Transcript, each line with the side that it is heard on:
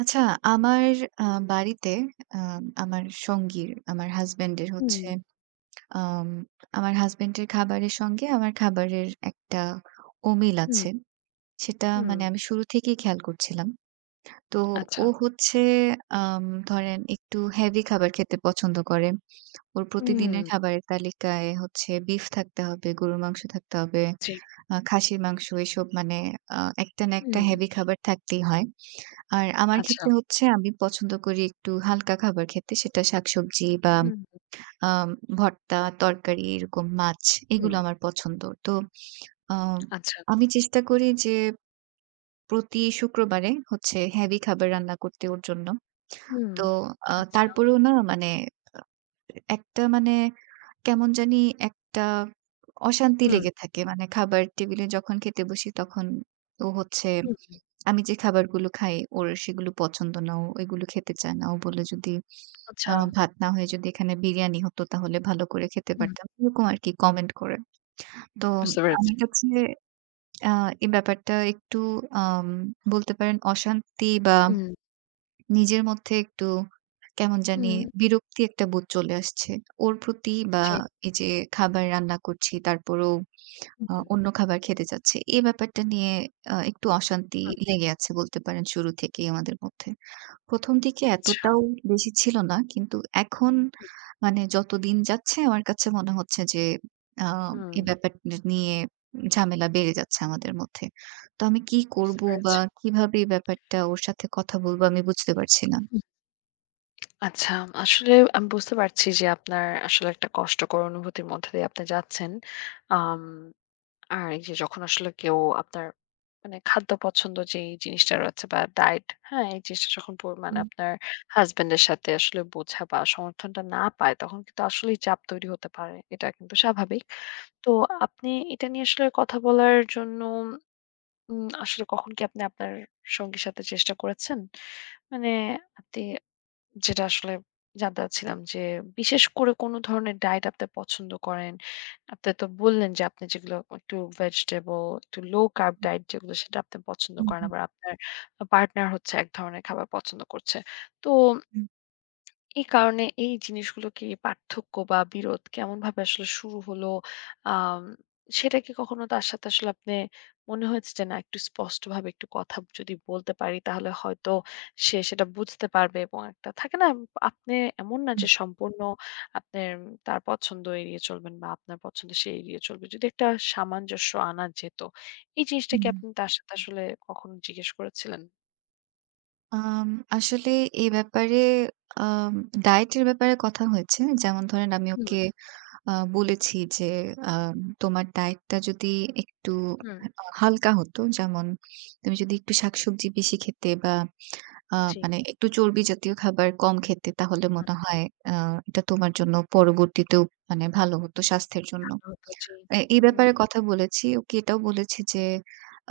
right: আচ্ছা, আমার আ বাড়িতে আ আমার সঙ্গীর, আমার হাসব্যান্ডের
left: হুম,
right: হচ্ছে, আম আমার হাসব্যান্ডের খাবারের সঙ্গে আমার খাবারের একটা অমিল
left: হুম,
right: আছে। সেটা
left: হুম,
right: মানে আমি শুরু থেকেই খেয়াল করছিলাম। তো
left: আচ্ছা।
right: ও হচ্ছে আম ধরেন একটু হেভি খাবার খেতে পছন্দ করে। ওর
left: হুম,
right: প্রতিদিনের খাবারের তালিকায় হচ্ছে বিফ থাকতে হবে, গরুর মাংস থাকতে হবে,
left: জি।
right: খাসির মাংস, এসব মানে একটা না একটা
left: হুম,
right: হেভি খাবার থাকতেই হয়। আর আমার
left: আচ্ছা।
right: ক্ষেত্রে হচ্ছে আমি পছন্দ করি একটু হালকা খাবার খেতে। সেটা শাকসবজি বা
left: হুম,
right: আম ভর্তা, তরকারি, এরকম মাছ,
left: হুম,
right: এগুলো আমার পছন্দ। তো আ
left: আচ্ছা।
right: আমি চেষ্টা করি যে প্রতি শুক্রবারে হচ্ছে হেভি খাবার রান্না করতে ওর জন্য।
left: হুম,
right: তো
left: আচ্ছা।
right: তারপরেও না মানে, একটা মানে কেমন জানি একটা অশান্তি
left: হুম,
right: লেগে থাকে। মানে খাবার টেবিলে যখন খেতে বসি, তখন ও হচ্ছে,
left: হুম,
right: আমি যে খাবারগুলো খাই ওর সেগুলো পছন্দ না। ও এগুলো খেতে চায় না। ও বলে, যদি
left: আচ্ছা।
right: ভাত না হয়ে যদি এখানে বিরিয়ানি হতো তাহলে ভালো করে খেতে
left: হুম,
right: পারতাম। এরকম আরকি কমেন্ট করে। তো
left: বুঝতে পেরেছি।
right: আমার কাছে আ এই ব্যাপারটা একটু, আম বলতে পারেন অশান্তি, বা
left: হুম,
right: নিজের মধ্যে একটু কেমন জানি
left: হুম,
right: বিরক্তি, একটা বোধ চলে আসছে। ওর প্রতি, বা
left: জি।
right: এই যে খাবার রান্না করছি তারপরেও
left: হুম,
right: অন্য খাবার খেতে চাচ্ছে, এই ব্যাপারটা নিয়ে একটু অশান্তি
left: হুম,
right: লেগে আছে বলতে পারেন শুরু থেকেই আমাদের মধ্যে। ১ম দিকে
left: আচ্ছা।
right: এতটাও বেশি ছিল না। কিন্তু এখন, মানে যত দিন যাচ্ছে আমার কাছে মনে হচ্ছে যে আ
left: হুম,
right: এই ব্যাপার নিয়ে ঝামেলা বেড়ে যাচ্ছে আমাদের মধ্যে। তো আমি কি
left: বুঝতে
right: করব,
left: পেরেছি।
right: বা কিভাবে এই ব্যাপারটা ওর সাথে কথা বলব, আমি বুঝতে পারছি না।
left: হুম, আচ্ছা, আসলে আমি বুঝতে পারছি যে আপনার আসলে একটা কষ্টকর অনুভূতির মধ্যে দিয়ে আপনি যাচ্ছেন। আম আর এই যে যখন আসলে কেউ আপনার মানে খাদ্য পছন্দ যেই জিনিসটা রয়েছে বা ডায়েট, হ্যাঁ? এই জিনিসটা যখন পো মানে
right: হুম,
left: আপনার হাসব্যান্ডের সাথে আসলে বোঝা বা সমর্থনটা না পায়, তখন কিন্তু আসলেই চাপ তৈরি হতে পারে। এটা কিন্তু স্বাভাবিক। তো আপনি এটা নিয়ে আসলে কথা বলার জন্য আসলে কখন কি আপনি আপনার সঙ্গীর সাথে চেষ্টা করেছেন? মানে আপনি যেটা আসলে জানতে চাচ্ছিলাম যে, বিশেষ করে কোন ধরনের ডায়েট আপনি পছন্দ করেন? আপনি তো বললেন যে, আপনি যেগুলো একটু ভেজিটেবল, একটু লো কার্ব ডায়েট যেগুলো সেটা আপনি পছন্দ
right: হুম,
left: করেন।
right: হুম,
left: আবার আপনার পার্টনার হচ্ছে এক ধরনের খাবার পছন্দ করছে। তো
right: হুম,
left: এই কারণে এই জিনিসগুলোকে পার্থক্য বা বিরোধ কেমনভাবে আসলে শুরু হলো, আম সেটা কি কখনো তার সাথে আসলে আপনে মনে হয়েছে যে না একটু স্পষ্টভাবে একটু কথা যদি বলতে পারি তাহলে হয়তো সে সেটা বুঝতে পারবে এবং একটা থাকে না আপনে এমন না
right: হুম,
left: যে সম্পূর্ণ আপনার তার পছন্দ এড়িয়ে চলবেন বা আপনার পছন্দ সে এড়িয়ে চলবে। যদি একটা সামঞ্জস্য আনা যেত। এই জিনিসটা কি
right: হুম।
left: আপনি তার সাথে আসলে কখনো জিজ্ঞেস করেছিলেন?
right: আম আসলে এই ব্যাপারে, আম ডায়েটের ব্যাপারে কথা হয়েছে। যেমন ধরেন আমি
left: হুম।
right: ওকে বলেছি যে, আম "তোমার ডায়েটটা যদি একটু
left: হুম,
right: আ হালকা হতো, যেমন তুমি যদি একটু শাকসবজি বেশি খেতে বা আ
left: জি।
right: মানে একটু চর্বি জাতীয় খাবার কম খেতে, তাহলে
left: ভালো
right: মনে হয় আ এটা তোমার জন্য পরবর্তীতেও মানে ভালো হতো স্বাস্থ্যের জন্য।"
left: হতো। জি,
right: এই
left: হুম।
right: ব্যাপারে কথা বলেছি। ওকে এটাও বলেছি যে,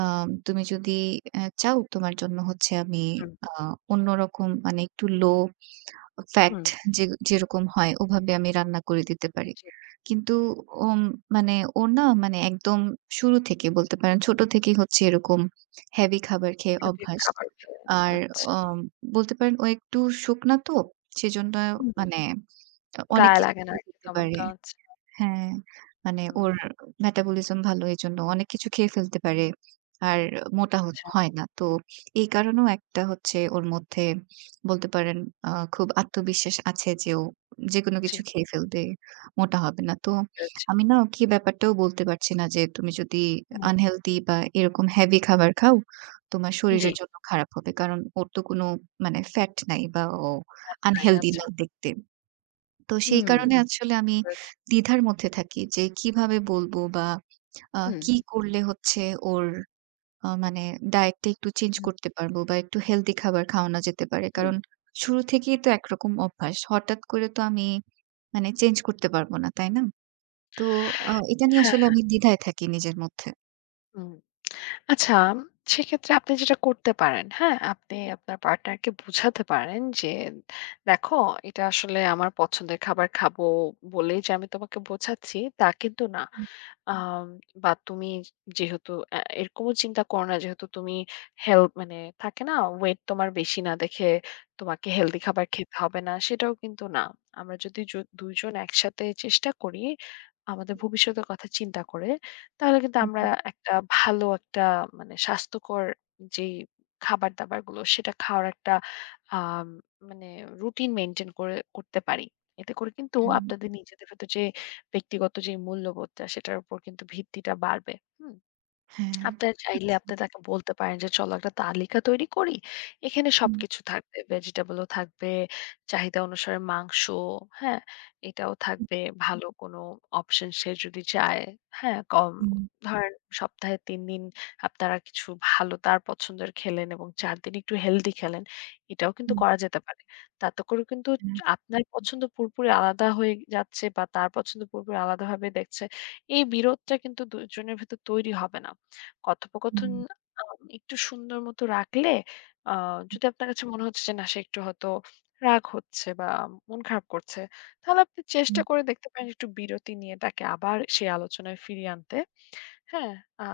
right: "তুমি যদি চাও তোমার জন্য হচ্ছে আমি
left: হুম
right: আ অন্যরকম, মানে একটু লো ফ্যাট
left: হুম।
right: যে যেরকম হয় ওভাবে আমি রান্না করে দিতে পারি।"
left: জি।
right: কিন্তু ওম মানে ও না, মানে একদম শুরু থেকে বলতে পারেন, ছোট থেকেই হচ্ছে এরকম হেভি খাবার খেয়ে
left: হেলদি
right: অভ্যাস।
left: খাবার খেয়ে।
right: আর
left: আচ্ছা।
right: অম বলতে পারেন ও একটু শুকনা তো, সেজন্য
left: হুম।
right: মানে অনেক
left: গায়ে
right: কিছু
left: লাগে না
right: খেয়ে
left: আরকি
right: ফেলতে পারে।
left: তেমনটা। আচ্ছা।
right: হ্যাঁ, মানে
left: হুম।
right: ওর মেটাবলিজম ভালো, এজন্য অনেক কিছু খেয়ে ফেলতে পারে। আর মোটা
left: আচ্ছা।
right: হয় না। তো এই কারণেও একটা হচ্ছে ওর মধ্যে বলতে পারেন খুব আত্মবিশ্বাস আছে যে ও যেকোনো
left: জি,
right: কিছু খেয়ে ফেলবে, মোটা হবে না। তো
left: পেরেছি।
right: আমি না, ওকে ব্যাপারটাও বলতে পারছি না যে তুমি যদি
left: হুম।
right: আনহেলথি বা এরকম হেভি খাবার খাও, তোমার
left: জি,
right: শরীরের জন্য খারাপ হবে। কারণ ওর তো কোনো মানে ফ্যাট নাই, বা ও
left: তাই
right: আনহেলথি
left: আচ্ছা।
right: না দেখতে। তো সেই
left: হুম।
right: কারণে হুম। আসলে আমি
left: পেরেছি।
right: দ্বিধার মধ্যে থাকি যে কিভাবে বলবো, বা
left: হুম,
right: কি করলে হচ্ছে ওর মানে ডায়েটটা একটু চেঞ্জ
left: হুম,
right: করতে পারবো, বা একটু হেলদি খাবার খাওয়ানো যেতে পারে।
left: হুম।
right: কারণ শুরু থেকেই তো একরকম অভ্যাস। হঠাৎ করে তো আমি মানে চেঞ্জ করতে পারবো না, তাই না? তো এটা নিয়ে
left: হ্যাঁ।
right: আসলে আমি দ্বিধায় থাকি নিজের মধ্যে।
left: হুম। আচ্ছা, সেক্ষেত্রে আপনি যেটা করতে পারেন, হ্যাঁ? আপনি আপনার পার্টনারকে বুঝাতে পারেন যে, "দেখো এটা আসলে আমার পছন্দের খাবার খাবো বলেই যে আমি তোমাকে বোঝাচ্ছি তা কিন্তু না।
right: হুম,
left: আম বা তুমি যেহেতু এরকমও চিন্তা করো না যেহেতু তুমি হেল মানে থাকে না ওয়েট তোমার বেশি না দেখে তোমাকে হেলদি খাবার খেতে হবে না সেটাও কিন্তু না। আমরা যদি য ২ জন একসাথে চেষ্টা করি আমাদের ভবিষ্যতের কথা চিন্তা করে তাহলে কিন্তু আমরা
right: হুম,
left: একটা ভালো একটা মানে স্বাস্থ্যকর যেই খাবার-দাবার গুলো সেটা খাওয়ার একটা আম মানে রুটিন মেইনটেইন করে করতে পারি। এতে করে কিন্তু
right: হুম।
left: আপনাদের নিজেদের ভেতর যে ব্যক্তিগত যে মূল্যবোধটা সেটার উপর কিন্তু ভিত্তিটা বাড়বে। হুম?
right: হ্যাঁ।
left: আপনার চাইলে
right: আচ্ছা।
left: আপনি তাকে বলতে পারেন যে, "চলো একটা তালিকা তৈরি করি। এখানে
right: হুম,
left: সবকিছু থাকবে। ভেজিটেবলও থাকবে, চাহিদা অনুসারে মাংস, হ্যাঁ? এটাও
right: হুম,
left: থাকবে। ভালো কোনো অপশন সে যদি চায়, হ্যাঁ? কম
right: হুম,
left: ধরেন সপ্তাহে ৩ দিন আপনারা কিছু ভালো তার পছন্দের খেলেন এবং ৪ দিন একটু হেলদি খেলেন। এটাও কিন্তু
right: হুম,
left: করা যেতে পারে। তাতে করে কিন্তু
right: হ্যাঁ,
left: আপনার পছন্দ পুরোপুরি আলাদা হয়ে যাচ্ছে বা তার পছন্দ পুরোপুরি আলাদাভাবে দেখছে। এই বিরোধটা কিন্তু ২ জনের ভেতর তৈরি হবে না।" কথোপকথন
right: হুম,
left: একটু সুন্দর মতো রাখলে আ যদি আপনার কাছে মনে হচ্ছে যে না সে একটু হয়তো রাগ হচ্ছে বা মন খারাপ করছে, তাহলে আপনি চেষ্টা
right: হুম,
left: করে দেখতে পারেন একটু বিরতি নিয়ে তাকে আবার সেই আলোচনায় ফিরিয়ে আনতে। হ্যাঁ, আ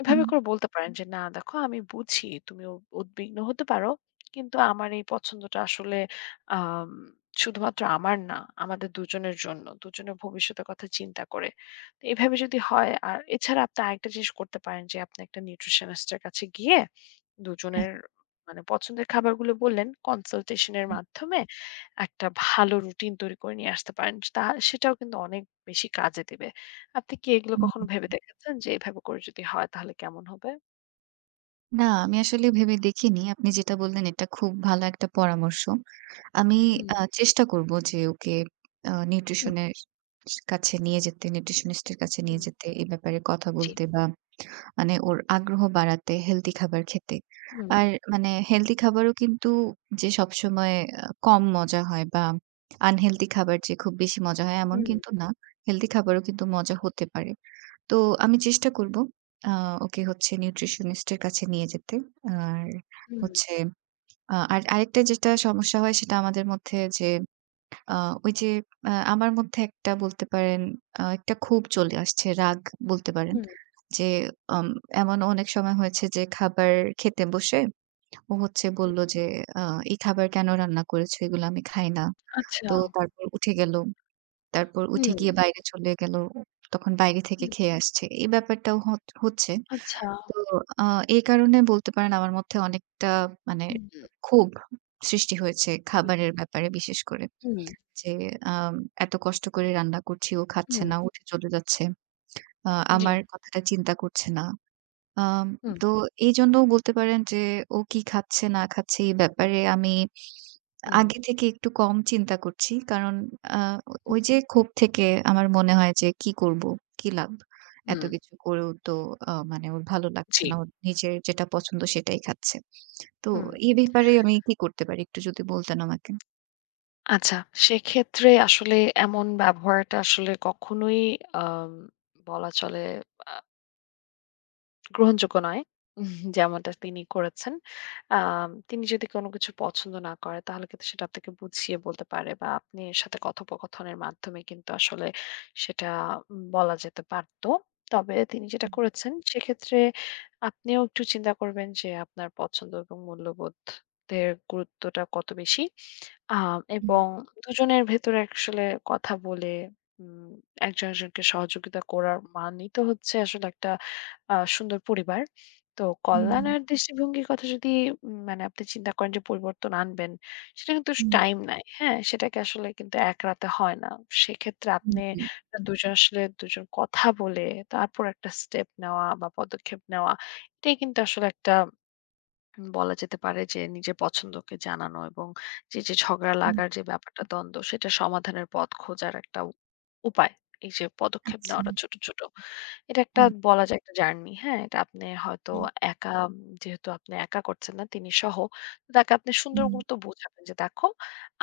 left: এভাবে
right: হুম,
left: করে বলতে পারেন হুম। যে, "না দেখো আমি বুঝি তুমি উ উদ্বিগ্ন হতে পারো। কিন্তু আমার এই পছন্দটা আসলে আম শুধুমাত্র আমার না। আমাদের দুজনের জন্য। দুজনের ভবিষ্যতের কথা চিন্তা করে।" তো এভাবে যদি হয় আর এছাড়া আপনি আরেকটা জিনিস করতে পারেন যে, আপনি একটা নিউট্রিশনিস্ট এর কাছে গিয়ে
right: হ্যাঁ,
left: দুজনের মানে পছন্দের খাবারগুলো বললেন, কনসালটেশন এর
right: হুম,
left: মাধ্যমে একটা ভালো রুটিন তৈরি করে নিয়ে আসতে পারেন। তা সেটাও কিন্তু অনেক বেশি কাজে দিবে। আপনি কি এগুলো কখনো
right: হুম।
left: ভেবে দেখেছেন যে এভাবে করে যদি হয় তাহলে কেমন হবে?
right: না, আমি আসলে ভেবে দেখিনি। আপনি যেটা বললেন, এটা খুব ভালো একটা পরামর্শ। আমি
left: হুম,
right: চেষ্টা করব যে ওকে
left: হুম,
right: নিউট্রিশনের কাছে নিয়ে যেতে, নিউট্রিশনিস্ট এর কাছে নিয়ে
left: হুম,
right: যেতে, এই ব্যাপারে কথা
left: জি।
right: বলতে, বা মানে ওর আগ্রহ বাড়াতে হেলথি খাবার খেতে।
left: হুম,
right: আর মানে হেলথি খাবারও কিন্তু যে সবসময় কম মজা হয়, বা আনহেলথি খাবার যে খুব বেশি মজা হয় এমন
left: হুম,
right: কিন্তু না। হেলথি খাবারও কিন্তু মজা হতে পারে। তো আমি চেষ্টা করব আ ওকে হচ্ছে নিউট্রিশনিস্ট এর কাছে নিয়ে যেতে। আর
left: হুম,
right: হচ্ছে, আর আরেকটা যেটা সমস্যা হয় সেটা আমাদের মধ্যে, যে আ ওই যে আমার মধ্যে একটা বলতে পারেন একটা ক্ষোভ চলে আসছে, রাগ বলতে পারেন।
left: হুম,
right: যে আম এমন অনেক সময় হয়েছে যে খাবার খেতে বসে ও হচ্ছে
left: হুম।
right: বলল যে, "আ এই খাবার কেন রান্না করেছো? এগুলো আমি খাই না।"
left: আচ্ছা।
right: তো তারপর উঠে গেল। তারপর উঠে গিয়ে
left: হুম,
right: বাইরে চলে গেল। তখন বাইরে থেকে
left: হুম,
right: খেয়ে আসছে। এই ব্যাপারটাও হচ্ছে।
left: আচ্ছা।
right: তো আ এই কারণে বলতে পারেন আমার মধ্যে অনেকটা মানে
left: হুম,
right: ক্ষোভ সৃষ্টি হয়েছে
left: জি।
right: খাবারের ব্যাপারে বিশেষ করে।
left: হুম,
right: যে আম এত কষ্ট করে রান্না করছি, ও খাচ্ছে
left: হুম,
right: না, উঠে চলে যাচ্ছে। আ
left: জি।
right: আমার কথাটা চিন্তা করছে না। আম
left: হুম,
right: তো এইজন্যও বলতে পারেন যে ও কি খাচ্ছে না খাচ্ছে এই ব্যাপারে আমি
left: হুম,
right: আগে থেকে একটু কম চিন্তা করছি। কারণ আ
left: হুম,
right: ওই যে ক্ষোভ থেকে আমার মনে হয় যে কি করব? কি লাভ? এত
left: হুম,
right: কিছু করেও তো মানে ওর ভালো লাগছে
left: জি।
right: না। ওর নিজের যেটা পছন্দ সেটাই খাচ্ছে। তো
left: হুম।
right: এ ব্যাপারে আমি কি করতে পারি? একটু যদি বলতেন আমাকে।
left: আচ্ছা, সেক্ষেত্রে আসলে এমন ব্যবহারটা আসলে কখনোই আম বলা চলে আ গ্রহণযোগ্য নয়। উম, যেমনটা তিনি করেছেন। তিনি যদি কোনো কিছু পছন্দ না করে তাহলে কিন্তু সেটা আপনাকে বুঝিয়ে বলতে পারে বা আপনার সাথে কথোপকথনের মাধ্যমে কিন্তু আসলে সেটা উম, বলা যেতে পারত। তবে তিনি যেটা করেছেন সেক্ষেত্রে আপনিও একটু চিন্তা করবেন যে আপনার পছন্দ এবং মূল্যবোধের গুরুত্বটা কত বেশি।
right: হুম,
left: এবং দুজনের ভেতরে আসলে কথা বলে উম একজন একজনকে সহযোগিতা করার মানেই তো হচ্ছে আসলে একটা সুন্দর পরিবার। তো
right: হুম,
left: কল্যাণ আর দৃষ্টিভঙ্গির কথা যদি মানে আপনি চিন্তা করেন যে পরিবর্তন আনবেন, সেটা কিন্তু
right: হুম,
left: টাইম নেয়। হ্যাঁ? সেটাকে আসলে কিন্তু এক রাতে হয় না। সেক্ষেত্রে
right: হুম,
left: আপনি
right: হুম।
left: দুজন আসলে দুজন কথা বলে তারপর একটা স্টেপ নেওয়া বা পদক্ষেপ নেওয়া, এটাই কিন্তু আসলে একটা বলা যেতে পারে যে নিজের পছন্দকে জানানো এবং যে, যে ঝগড়া
right: হুম।
left: লাগার যে ব্যাপারটা দ্বন্দ্ব সেটা সমাধানের পথ খোঁজার একটা উ- উপায়। এই যে পদক্ষেপ
right: আচ্ছা।
left: নেওয়াটা ছোট, ছোট। এটা একটা
right: হ্যাঁ।
left: বলা যায় একটা জার্নি, হ্যাঁ? এটা আপনি হয়তো
right: হুম,
left: একা উম, যেহেতু আপনি একা করছেন না তিনি সহ, তো তাকে আপনি সুন্দর
right: হুম,
left: মতো বোঝাবেন যে দেখো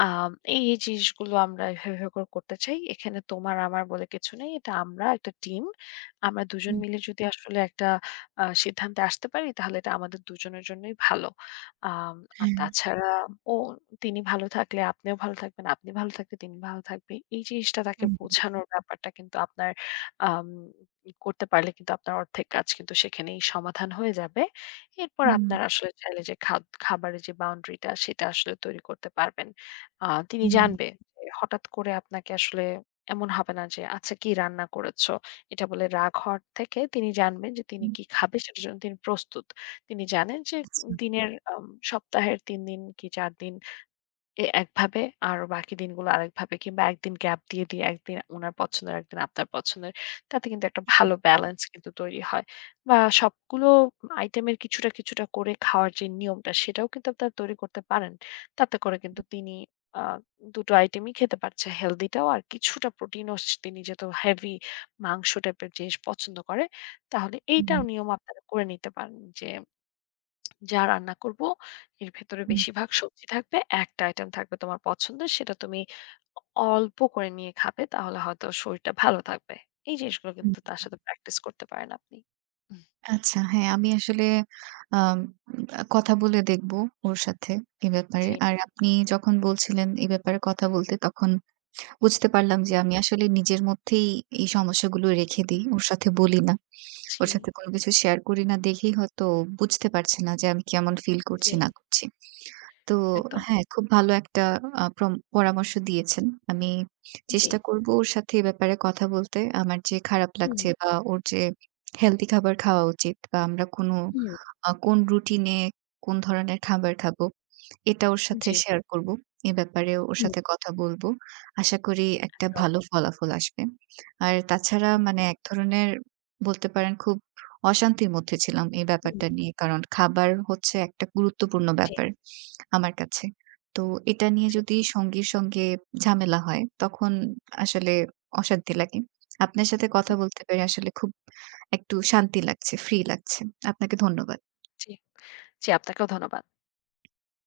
left: এই, এই জিনিসগুলো আমরা এভাবে, এভাবে করে করতে চাই। এখানে তোমার আমার বলে কিছু নেই। এটা আমরা একটা টিম। আমরা দুজন
right: হুম,
left: মিলে যদি আসলে একটা সিদ্ধান্তে আসতে পারি তাহলে এটা আমাদের দুজনের জন্যই ভালো। আম আর
right: হ্যাঁ,
left: তাছাড়া ও তিনি ভালো থাকলে আপনিও ভালো থাকবেন, আপনি ভালো থাকলে তিনি ভালো থাকবে। এই জিনিসটা তাকে
right: হুম,
left: বোঝানোর ব্যাপারটা কিন্তু আপনার আম করতে পারলে কিন্তু আপনার অর্ধেক কাজ কিন্তু সেখানেই সমাধান হয়ে যাবে। এরপর
right: হুম,
left: আপনার আসলে চাইলে যে খাদ খাবারের যে বাউন্ডারিটা সেটা আসলে তৈরি করতে পারবেন। আ তিনি
right: হুম,
left: জানবে যে হঠাৎ করে আপনাকে আসলে এমন হবে না যে, "আচ্ছা কি রান্না করেছো?" এটা বলে রাগ হওয়ার থেকে তিনি জানবেন যে তিনি
right: হুম,
left: কি খাবে সেটার জন্য তিনি প্রস্তুত। তিনি জানেন যে
right: আচ্ছা।
left: দিনের সপ্তাহের ৩ দিন কি ৪ দিন এ একভাবে আর বাকি দিনগুলো আরেকভাবে কিংবা একদিন গ্যাপ দিয়ে, দিয়ে একদিন উনার পছন্দের, একদিন আপনার পছন্দের। তাতে কিন্তু একটা
right: হুম,
left: ভালো ব্যালেন্স কিন্তু তৈরি হয়। বা সবগুলো আইটেমের কিছুটা, কিছুটা করে খাওয়ার যে নিয়মটা সেটাও কিন্তু আপনারা তৈরি করতে পারেন। তাতে করে কিন্তু তিনি আ ২ টো আইটেমই খেতে পারছে। হেলথিটাও আর কিছুটা প্রোটিনও স তিনি যেহেতু হেভি মাংস টাইপের জিনিস পছন্দ করে, তাহলে এইটাও
right: হুম,
left: নিয়ম আপনারা করে নিতে পারেন যে যা রান্না করব এর ভেতরে
right: হুম,
left: বেশিরভাগ সবজি থাকবে। একটা আইটেম থাকবে তোমার পছন্দের সেটা তুমি অ অল্প করে নিয়ে খাবে। তাহলে হয়তো শরীরটা ভালো থাকবে। এই জিনিসগুলো
right: হুম।
left: কিন্তু তার সাথে প্র্যাকটিস করতে পারেন আপনি। উহ
right: আচ্ছা, হ্যাঁ, আমি আসলে আম কথা বলে দেখব ওর সাথে এ ব্যাপারে।
left: জি,
right: আর আপনি যখন বলছিলেন এ ব্যাপারে কথা বলতে, তখন বুঝতে পারলাম যে
left: হুম।
right: আমি আসলে নিজের মধ্যেই এই সমস্যাগুলো রেখে দেই। ওর সাথে বলি না।
left: জি,
right: ওর সাথে কোনো কিছু শেয়ার করি না দেখেই হয়তো ও বুঝতে পারছে না যে আমি কেমন ফিল
left: জি,
right: করছি না করছি। তো
left: একদম।
right: হ্যাঁ, খুব ভালো একটা আ প্রম পরামর্শ দিয়েছেন। আমি
left: জি।
right: চেষ্টা করব ওর সাথে এ ব্যাপারে কথা বলতে। আমার যে খারাপ
left: হুম,
right: লাগছে, বা ওর যে হেলথি খাবার খাওয়া উচিত, বা আমরা কোনো
left: হুম,
right: কোন রুটিন এ কোন ধরনের খাবার খাবো, এটা ওর সাথে
left: জি,
right: শেয়ার করব। এ ব্যাপারে ওর
left: হুম,
right: সাথে কথা বলব। আশা করি একটা
left: একদম।
right: ভালো ফলাফল আসবে। আর তাছাড়া
left: হুম,
right: মানে এক ধরনের বলতে পারেন খুব অশান্তির মধ্যে ছিলাম এই
left: হুম,
right: ব্যাপারটা নিয়ে। কারণ খাবার হচ্ছে একটা গুরুত্বপূর্ণ
left: জি,
right: ব্যাপার আমার কাছে। তো এটা নিয়ে
left: জি,
right: যদি সঙ্গীর সঙ্গে ঝামেলা হয়, তখন আসলে অশান্তি লাগে। আপনার সাথে কথা
left: হুম।
right: বলতে পেরে আসলে খুব একটু শান্তি লাগছে, ফ্রি লাগছে। আপনাকে ধন্যবাদ।
left: জি, জি আপনাকেও ধন্যবাদ।